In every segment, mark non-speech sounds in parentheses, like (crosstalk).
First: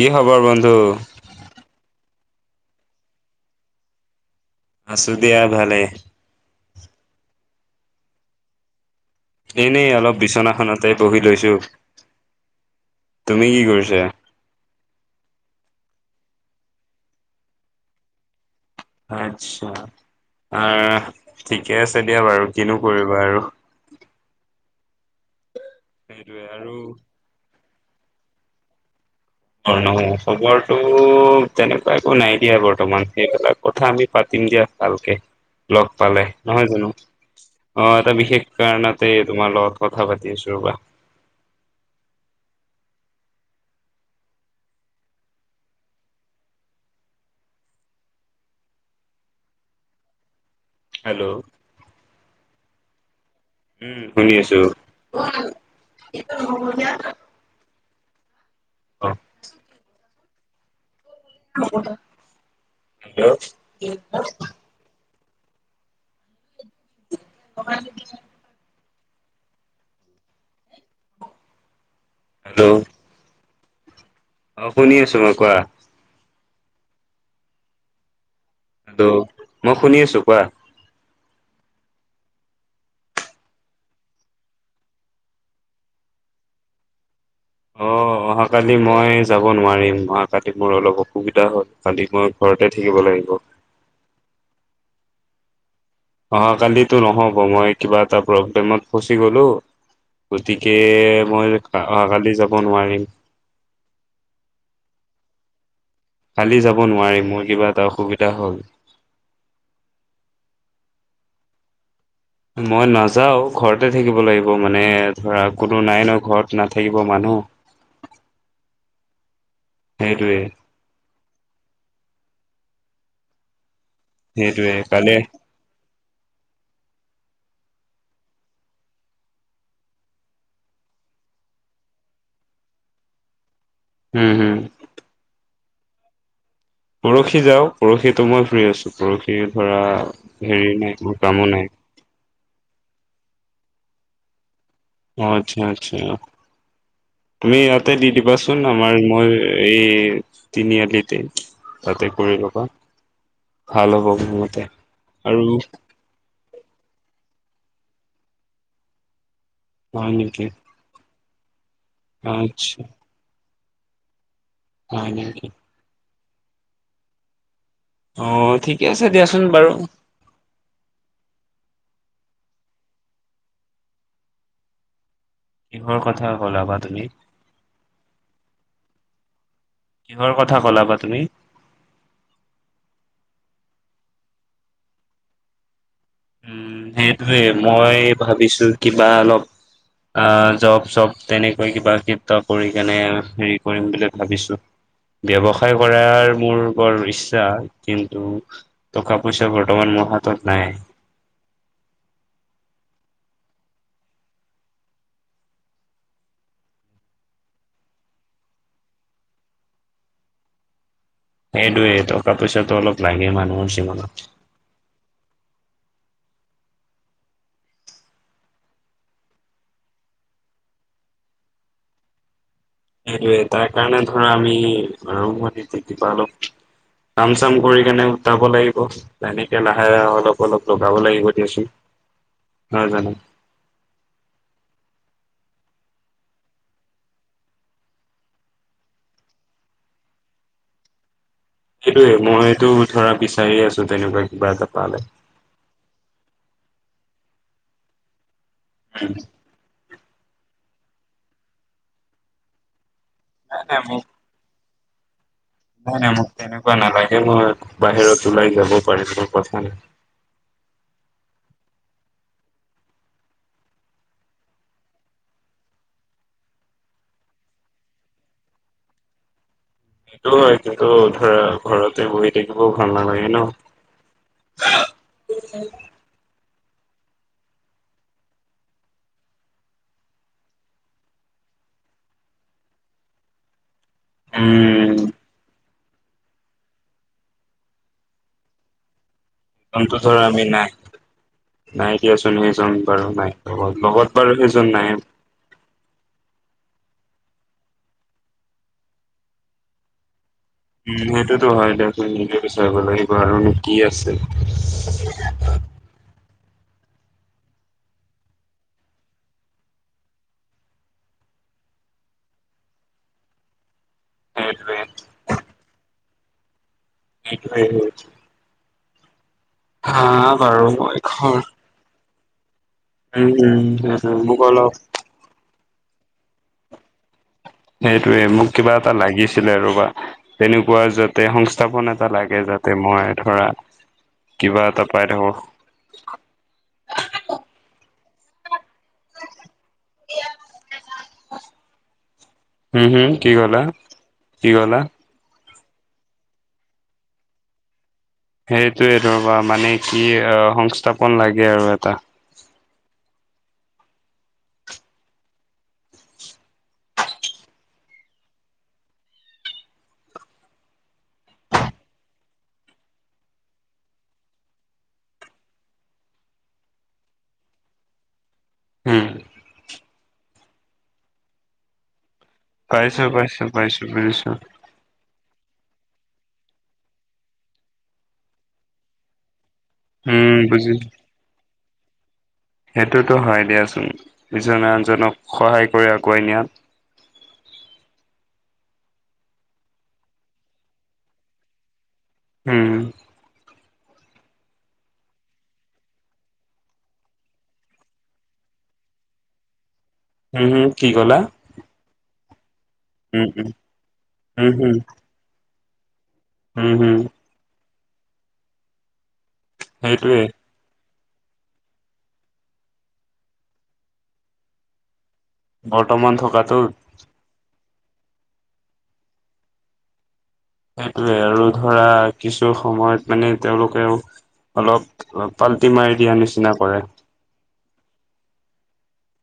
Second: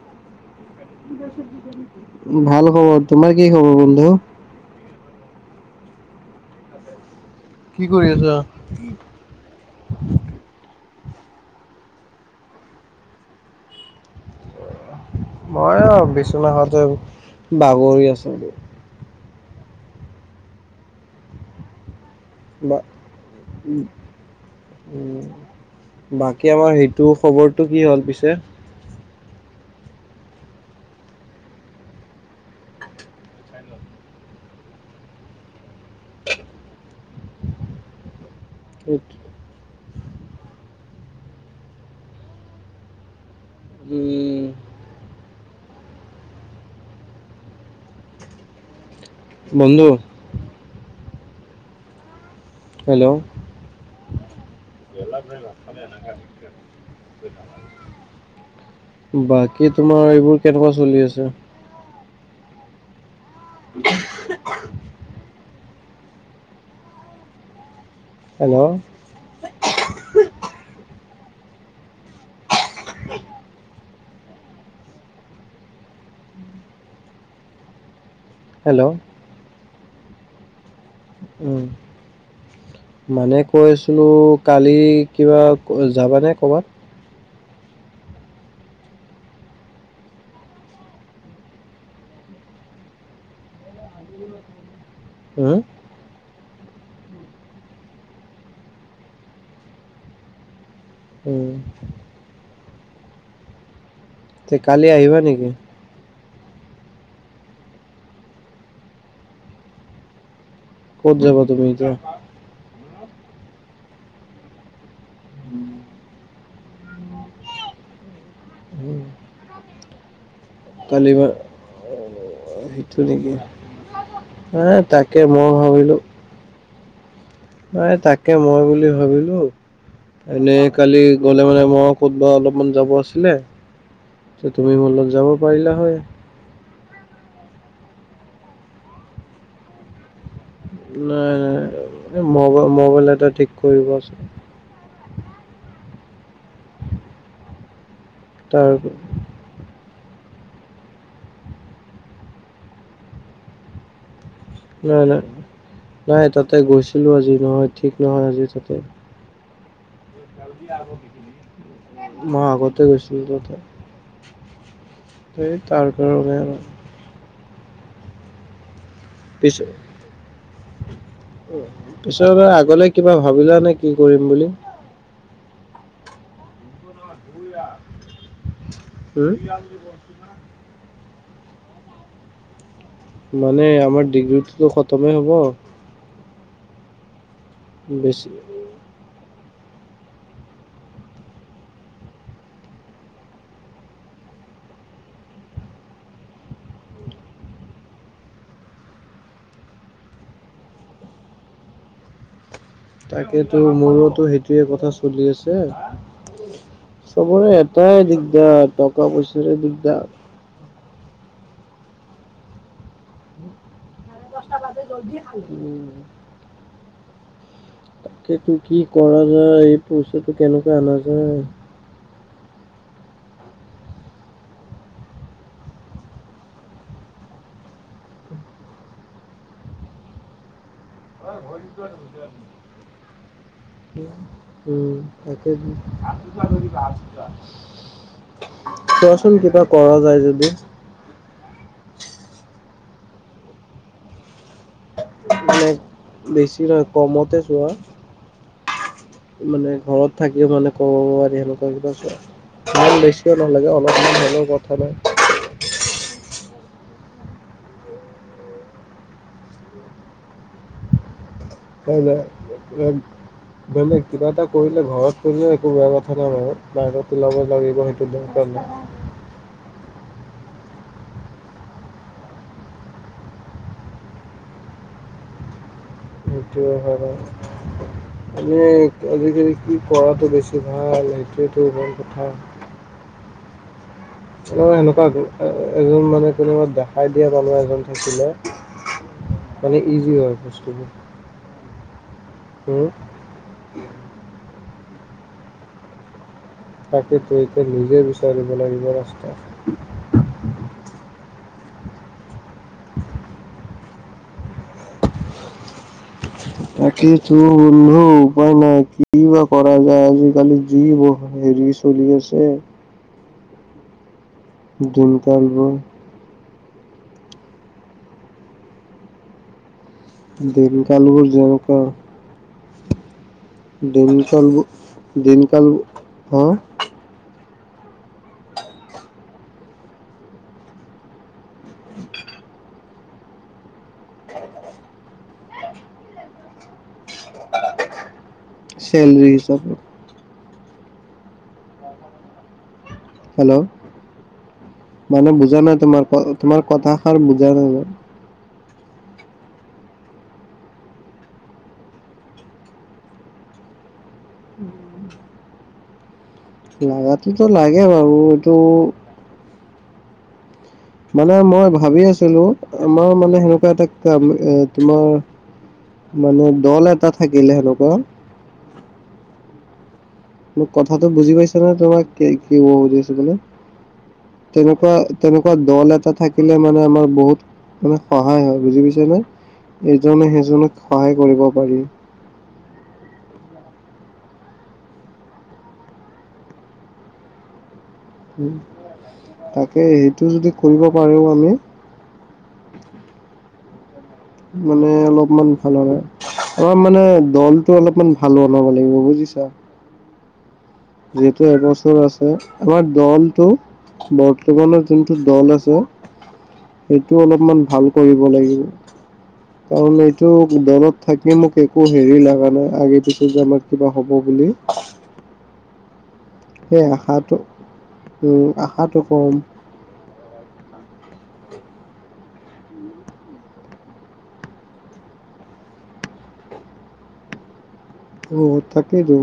কি খবৰ বন্ধু ভাল খবৰ তোমাৰ কি খবৰ বন্ধু আছো দিয়া ভালে কি কৰি আছা এনে অলপ বিচনাখনত। তে পঢ়ি লৈছো তুমি কি কৰিছা মই অ বিচনা হতে বাগৰি আছো আচ্ছা আ ঠিকে আছে দিয়া বাৰু বা কিনো কৰিবা আৰু উ সেইটোৱে বাকী আৰু আমাৰ সেইটো খবৰটো কি হ'ল পিছে অ নহ খবৰটো তেনেকুৱা একো নাই দিয়া বৰ্তমান সেইবিলাক কথা আমি পাতি দিয়া ভালকে লগ পালে নহয় জানো অ এটা বিশেষ উম কাৰণতে তোমাৰ লগত কথা পাতি আছো ৰবা উম বন্ধু হেল্ল' হেল্ল' উম শুনি আছো মেলা পৰা লাফালে ন গাম বাকী তোমাৰ এইবোৰ কেনেকোৱা চলি আছে (unintelligible) হেল্ল' (unintelligible) হেল্ল' হেল্ল' অ শুনি আছো মই কোৱা হেল্ল' মই শুনি আছো কোৱা উম মানে কৈছিলো কালি কিবা যাবানে ক'বাত অ অহাকালি মই যাব নোৱাৰিম অহাাকালি মোৰ অলপ অসুবিধা হ'ল কালি মই ঘ ততে থাকিব লাগিব (unintelligible) উম অহ কালিতো নহ'ব মই কিবা এটা প্ৰব্লেমত ফচি গলো গতিকে তাকে মই উম অহা কালি যাব নোৱাৰিম তে কালি আহিবা নেকি কালি যাব নোৱাৰি মোৰ কিবা এটা অসুবিধা হ'ল ক'ত যাব তুমি এতিয়া মই নাযাও ঘৰতে থাকিব লাগিব মানে ধৰা কোনো নাই ন ঘৰত নাথাকিব মানুহ উম উম সেইটোৱে কালি বা সেইটো নেকি সেইটোৱে হে কালি তাকে মই ভাবিলো নাই তাকে মই বুলি ভাবিলো এনেই কালি গলে মানে মই ক'তবা অলপমান যাব আছিলে উম ত হম তুমি মোৰ লগত যাব পাৰিলা হয় পৰহি যাও পৰহিটো মই ফ্ৰী আছো পৰহি ধৰা হেৰি মোৰ নাই কামো নাই মাই মোবাইল এটা ঠিক কৰিব আছে অ আচ্ছা আচ্ছা তুমি তাতে দি দিবাচোন তাৰ আমাৰ মই এই তিনিআলিতে তাতে কৰি লবা ভাল হ'ব মোৰ নাই নাই আৰু নাই তাতে গৈছিলো আজি নহয় ঠিক নহয় আজি তাতে। হয় নিকি? মই আগতে গৈছিলো ত হয় নেকি? ৰোক আৰু আহ ঠিকে আছে দিয়াচোন পিছ বাৰু পিছৰবাৰ আগলে কিবা ভাবিলা নে কি কৰিম বুলি কিহৰ কথা ক'লাবা তুমি? হুম! কিহৰ কথা কলাবা তুমি মানে আমাৰ ডিগ্ৰীটোতো খতমেই হ'ব উম সেইটোৱে মই বেছি ভাবিছো কিবা অলপ (unintelligible) আহ জব চব তেনেকৈ কিবা কিব কৰি কেনে হেৰি কৰিম বুলি ভাবিছো। ব্যৱসায় কৰাৰ মোৰ বৰ ইচ্ছা কিন্তু টকা পইচা বৰ্তমান হাতত নাই। তাকেতো মোৰোতো সেইটোৱে কথা চলি আছে চবৰে এটাই দিগদাৰ টকা- পইচাৰ দিগদাৰ। সেই দুয়ে এটকা পইচাটো অলপ লাগে মানুহৰ জীৱনত (unintelligible) তাকেতো কি কৰা যায় এই পইচাটো কেনেকৈ অনা যায় সেইটোৱে তাৰ কাৰণে ধৰা আমি আৰম্ভণিতে কিবা অলপ কাম চাম কৰি কেনে গোটাব লাগিব, তেনেকে লাহে -লাহে অলপ অলপ লগাব লাগিব। দিয়া চোন, নহয় জানো উম তাকে তো কোৱাচোন কিবা কৰা যায় যদি? সেইটোয়ে মইতো ধৰা বিচাৰি আছো তেনেকুৱা কিবা এটা। পালে মানে বেছি নহয় কমতে চোৱা মানে ঘৰত থাকিও মানে কমাব পাৰি সেনেকুৱা কিবা চোৱা ভাল লা কিয় নাই নালাগে নাই মোক অলপমান হ'লেও কথা নাই। এনেকুৱা নালাগে নহয় বাহিৰত ওলাই যাব পাৰিলেতো কথা নাই তাইলৈ (unintelligible) বেলেগ কিবা এটা কৰিলে ঘৰত কৰিলে একো বেয়া কথা নাই বাৰু বাহিৰ ওলাব লাগিব সেইটো (unintelligible) সেইটো হয় কিন্তু ধৰা ঘৰতে বহি থাকিবও ভাল নালাগে ন। (unintelligible) সেইটো হয় বাৰু এনে আজিকালি কি কৰাটো বেছি ভাল সেইটোৱেটো মেন কথা (unintelligible) অ উম এনেকুৱা গ এজন মানে কোনোবা দেখাই দিয়া মানু্হ এজন থাকিলে মানে অন্তটো ইজি ধৰা হয় আমি নাই বস্তুবোৰ নাই দিয়াচোন সেইজন উম বাৰু নাই লগত লগত বাৰু সেইজন নাই তাকেতো এতিয়া নিজে বিচাৰিব লাগিব ৰাস্তা উম সেইটোতো ভাবিলে নিজে বিচাৰিব লাগিব আৰু নো কি আছিল (unintelligible) তাকে তো বন্ধু উপায় নাই কি বা কৰা যায় আজিকালি যি ব চলি আছে। সেইটোৱে দিনকালবোৰ। এইটোয়েটো। মই দিনকালবোৰ ঘৰ যাবকা উম উম দিন সেইটোৱে মোক কাল অলপ দিনকাল হ সেইটোয়ে মোক কিবা এটা লাগিছিলে ৰবা, তেনেকুৱা যাতে সংস্থাপন এটা লাগে য তাতে মই ধৰা কিবা এটা পাই থাকো। (unintelligible) চেলৰি হিচাপে। হুম হুম কি হেল্ল' কলা কি কলা? মানে বুজা নাই তোমাৰ তোমাৰ কথাষাৰ বুজা নাই ন। সেইটোয়ে ৰবা মানে কি অ সংস্থাপন লাগে আৰু এটা। লাগাটোতো লাগে বাৰু এইটো মানে মই ভাবি আছিলো, আমাৰ মানে সেনেকুৱা এটা কাম এ তোমাৰ মানে দল এটা থাকিলে সেনেকুৱা। হুম। মোক কথাটো বুজি পাইছা নে তোমাক কি কব পাইছো বিচাৰিছো মানে, পাইছো পাইছো বুজিছো তেনেকুৱা তেনেকু দল এটা থাকিলে মানে আমাৰ বহুত মানে সহায় হয় বুজি পাইছা নহয়? ইজনে উম সেইজনক বুজিছো সহায় কৰিব পাৰি। ইজনে আনজনক সহায় কৰি আগুৱাই নিয়াত তাকে সেইটো যদি কৰিব পাৰেও আমি। হুম। মানে অলপমান ভাল হয় অ মানে দলটো অলপমান ভাল ওলাব লাগিব বুজিছা হু হু যিহেতু এবছৰ আছে আমাৰ উম দলটো উম উম হম বৰ্তমানৰ যোনটো দল আছে। উম হম সেইটো অলপমান ভাল কৰিব লাগিব কাৰণ সেইটোৱে এইটো দলত থাকি মোক একো হেৰি লগা নাই আগে পিছে যে আমাৰ কিবা হ'ব বুলি বৰ্তমান থকাটো সেই আশাটো আশাটো কম। সেইটোৱে আৰু ধৰা কিছু সময়ত মানে তেওঁলোকেও অলপ পাল্টি মাৰি দিয়া নিচিনা কৰে। অ তাকেইতো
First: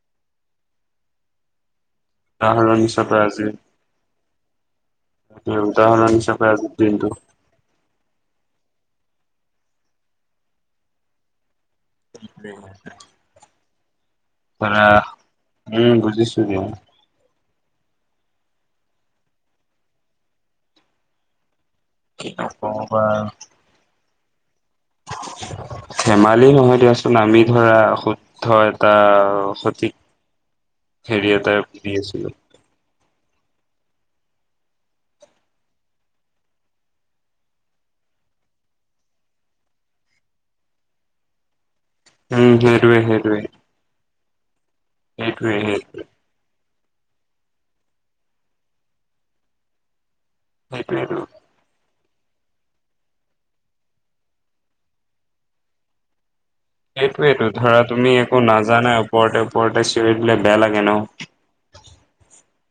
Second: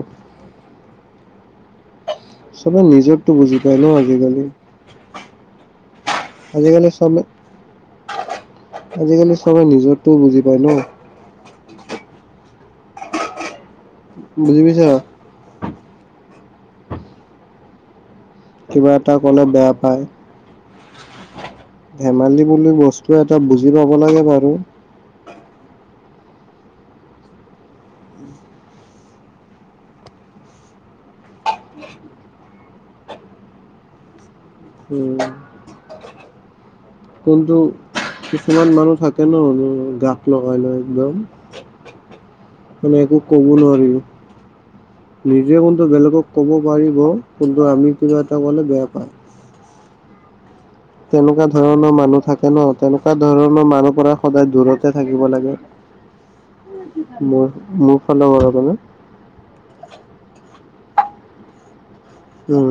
উদাহৰণ চবে হিচাপে নিজৰটো বুজি পায় ন আজিকালি। ত উদাহৰণ হিচাপে আজি আজিকালি দিনটো চবে আজিকালি চবে নিজৰটোও বুজি পায় ন ত বুজি পাৰা পাইছা উম বুজিছ জুনিয়ৰ কিবা এটা কলে বেয়া পায়। কি ধেমালি নকবা বুলি বস্তু আৰু এটা বুজি পাব লাগে বাৰু। ধেমালি নহয় দিয়াচোন আমি ধৰা শুদ্ধ এটা সঠিক হেৰি এটাৰ বীজ উম। কিন্তু কিছুমান মানুহ থাকে ন ম গাত লগাই লৈ একদম। উম মানে সেইটোৱে একো সেইটোৱে কব নোৱাৰি। সেইটোৱে নিজে সেই কিন্তু বেলেগক ক'ব। নোৱাৰিব কিন্তু আমি কিবা এটা কলে বেয়া পায়। সেইটোৱেটো তেনেকুৱা ধৰণৰ মানুহ থাকে ন তেনেকুৱা ধৰণৰ মানুহৰ পৰা সদায় দূৰতে থাকিব লাগে। মোৰ সেইটোয়টো ধৰা মোৰ তুমি ফালৰ একো পৰা মানে নাজানাই ওপৰতে ওপৰতে চিঞৰি দিলে বেয়া লাগে ন। (unintelligible) উম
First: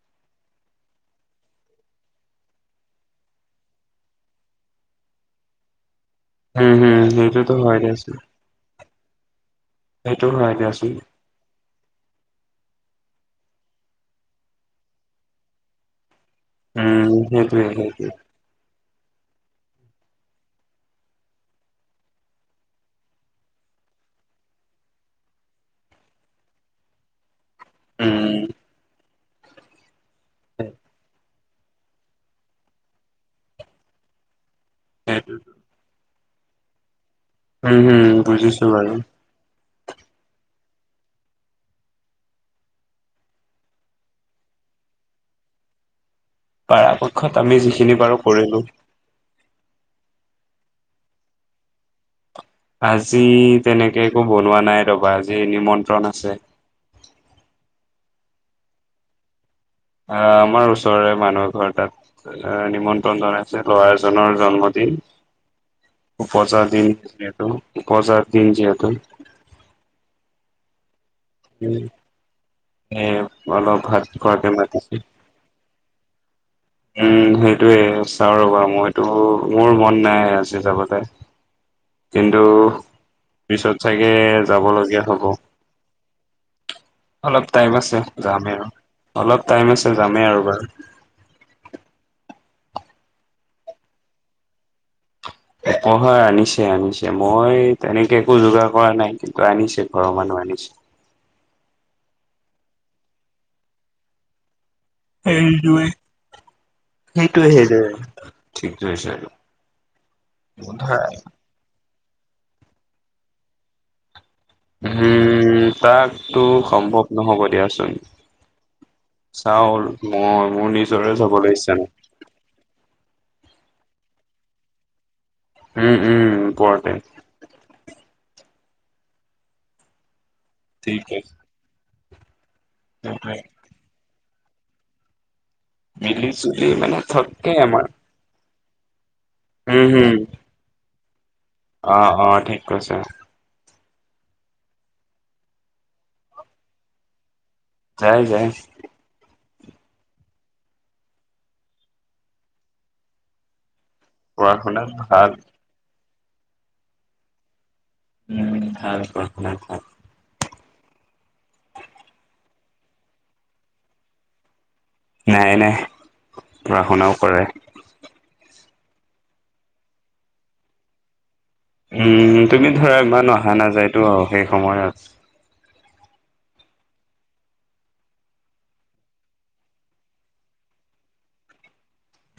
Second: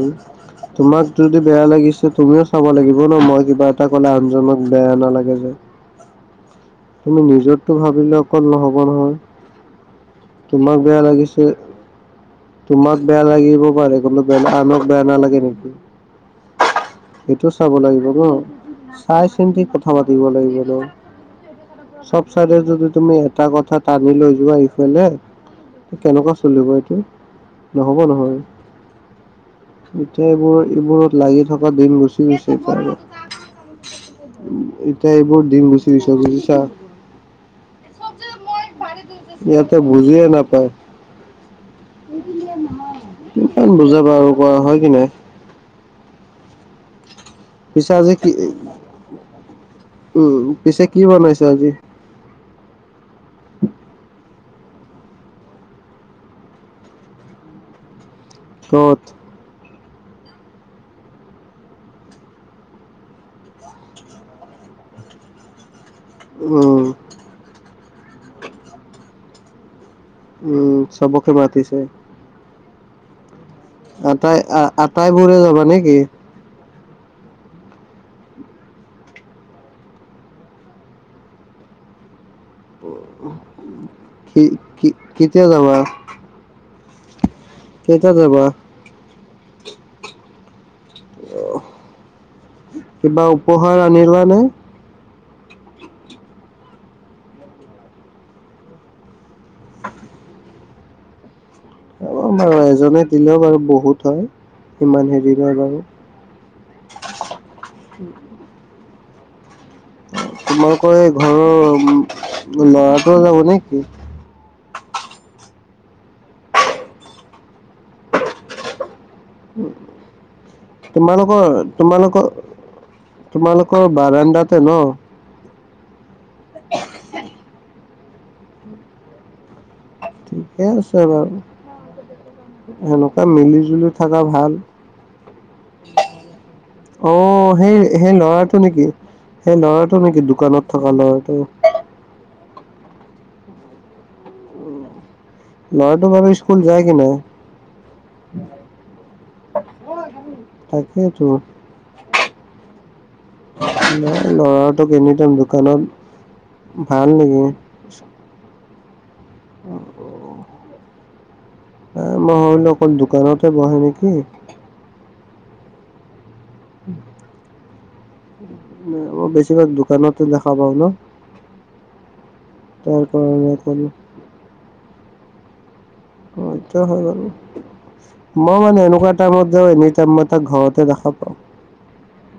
তোমাক যদি বেয়া লাগিছে তুমিও চাব লাগিব ন মই কিবা এটা ক'লে আনজনক। বেয়া নালাগে যে। উম হম তুমি সেইটোতো নিজৰটো হয় দিয়াচোন ভাবিলে অকল নহ'ব নহয়। সেইটো হয় তোমাক দিয়াচোন বেয়া লাগিছে। তোমাক বেয়া লাগিব পাৰে কোনো বে আনক বেয়া নালাগে নেকি। উম সেইটো সেইটোৱে চাব লাগিব সেইটোৱে ন। চাই চিন্তি কথা পাতিব লাগিব। চব চাৰে যদি তুমি এটা কথা টানি লৈ যোৱা সফালে। কেনেকুৱা চলিব এইটো নহ'ব নহয়। উম এতিয়া এইবোৰ এইবোৰত লাগি থকা দিন গুচি গৈছে এতিয়া আৰু এতিয়া সেইটো এইবোৰ দিন গুচি গৈছ বুজিছা। উম হম বুজিছো বাৰু। ইয়াতে বুজিয়ে নাপায়। কিমান বুজাব আৰু কৰা হয় কি নাই। পৰাপক্ষত আমি পিছে যিখিনি আজি পাৰো কি কৰিলোঁ। উম পিছে কি বনাইছে আজি। আজি তেনেকে একো বনোৱা নাই ৰবা আজি নিমন্ত্ৰণ আছে। উ (unintelligible) কত। আহ আমাৰ ওচৰৰেৰে মানুহ ঘৰ তাত আহ নিমন্ত্ৰণ জনাইছে ল'ৰা এজনৰ জন্ম। উপজাৰ উম, দিন যিহেতু উপজাৰ দিন যিহেতু। উম চবকে মাতিছে। এ অলপ ভাত আটাই কাক আ- মাতিছে। আটাইবোৰে যাবা নেকি? উম সেইটোৱে চাওঁ ৰ বাৰু মইতো মোৰ মন নাই আচাবতে। (unintelligible) পিছত চাগে কি যাব কি লগীয়া হ'ব কেতিয়া যাবা। অলপ টাইম আছে কেইটাত যাবা? যামেই আৰু অলপ টাইম আছে যামেই আৰু বাৰু। কিবা উপহাৰ আনিলা নে। অহাৰ আনিছে আনিছে মই তেনেকে একো যোগাৰ কৰা নাই। কিন্তু আনিছে ঘৰৰ মানুহ আনিছে। অ বাৰু এজনে দিলেও বাৰু বহুত হয়। ইমান হেৰি নাই বাৰু। সেইোৱে সেইটোৱে সেইজয়ে ঠিক হৈছে। তোমালোকৰ এই ঘৰৰ লৰাটো যাব নেকি। উম তাকতো সম্ভৱ নহ'ব দিয়াচোন। চাওল মই মোৰ নিজৰে তোমালোকৰ যাবলৈ ইচ্ছা নাই। তোমালোকৰ তোমালোকৰ বাৰাণ্ডাতে ন। উম উম কোৱাতে। ঠিকে আছে ঠিকে বাৰু। সেনেকুৱা সেইটোৱে মিলি জুলি থকা ভাল। মিলি জুলি মানে অ থাকে সেই আমাৰ। সেই ল'ৰা। নেকি সেই উম, ল'ৰাটো হুম, নেকি দোকানত থকা ল'ৰাটো। অ অ ঠিক কৈছা। ল'ৰাটো ভাবো স্কুল যায় কি নাই। যাই যাই। তাকেইতো। পঢ়া লৰাটো শুনাত কিনি ভাল। থম দোকানত ভাল নেকি। উম ভাল ভ ভাল ভাল। আহ মই হলো অকল দোকানতে বহে নেকি। নাই নাই পঢ়া শুনাও কৰে। মই বেছিভাগ দোকানতে দেখা পাওঁ ন। উম তুমি ধৰা তাৰ ইমান কাৰণে অহা ক'লো। নাযায়তো আৰু সেই সময়ত। অ এইটোৱে হয় বাৰু মই মানে এনেকুৱা টাইমত যাওঁ এনি টাইম তাক ঘৰতে দেখা পাওঁ।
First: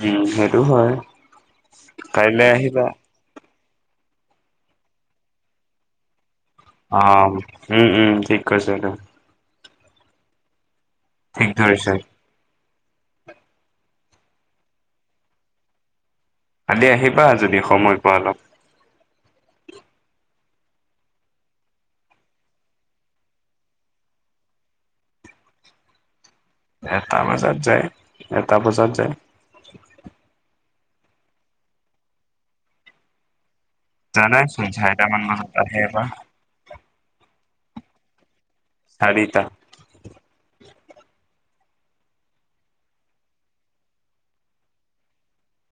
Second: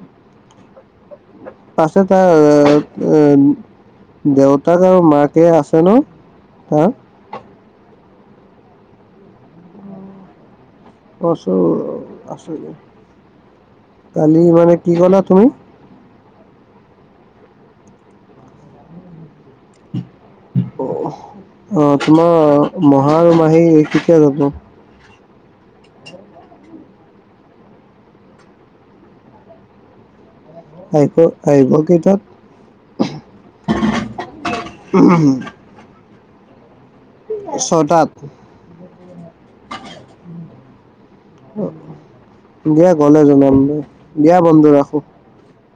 উম সেইটো হয়। তাছে তাই কাইলৈ আহিবা। দেউতাক আৰু মাকে আছে ন। তাৰ? অ উম উম ঠিক কৈছেটো। ঠিক কছো ধৰিছা। আছো। কালি মানে কি ক'লা তুমি? কালি আহিবা যদি সময় পোৱা অলপ। (unintelligible) অহ অ তোমাৰ মহা আৰু মাহী কেতিয়া যাব? এটা বজাত যায় এটা বজাত যায়। আহিব আহিব কেইটাত। জানাই ছোন ছাৰিটা মান বজাত আহে এবা ছটাত। চাৰিতা। দিয়া গলে জনাম দে দিয়া বন্ধু ৰাখো।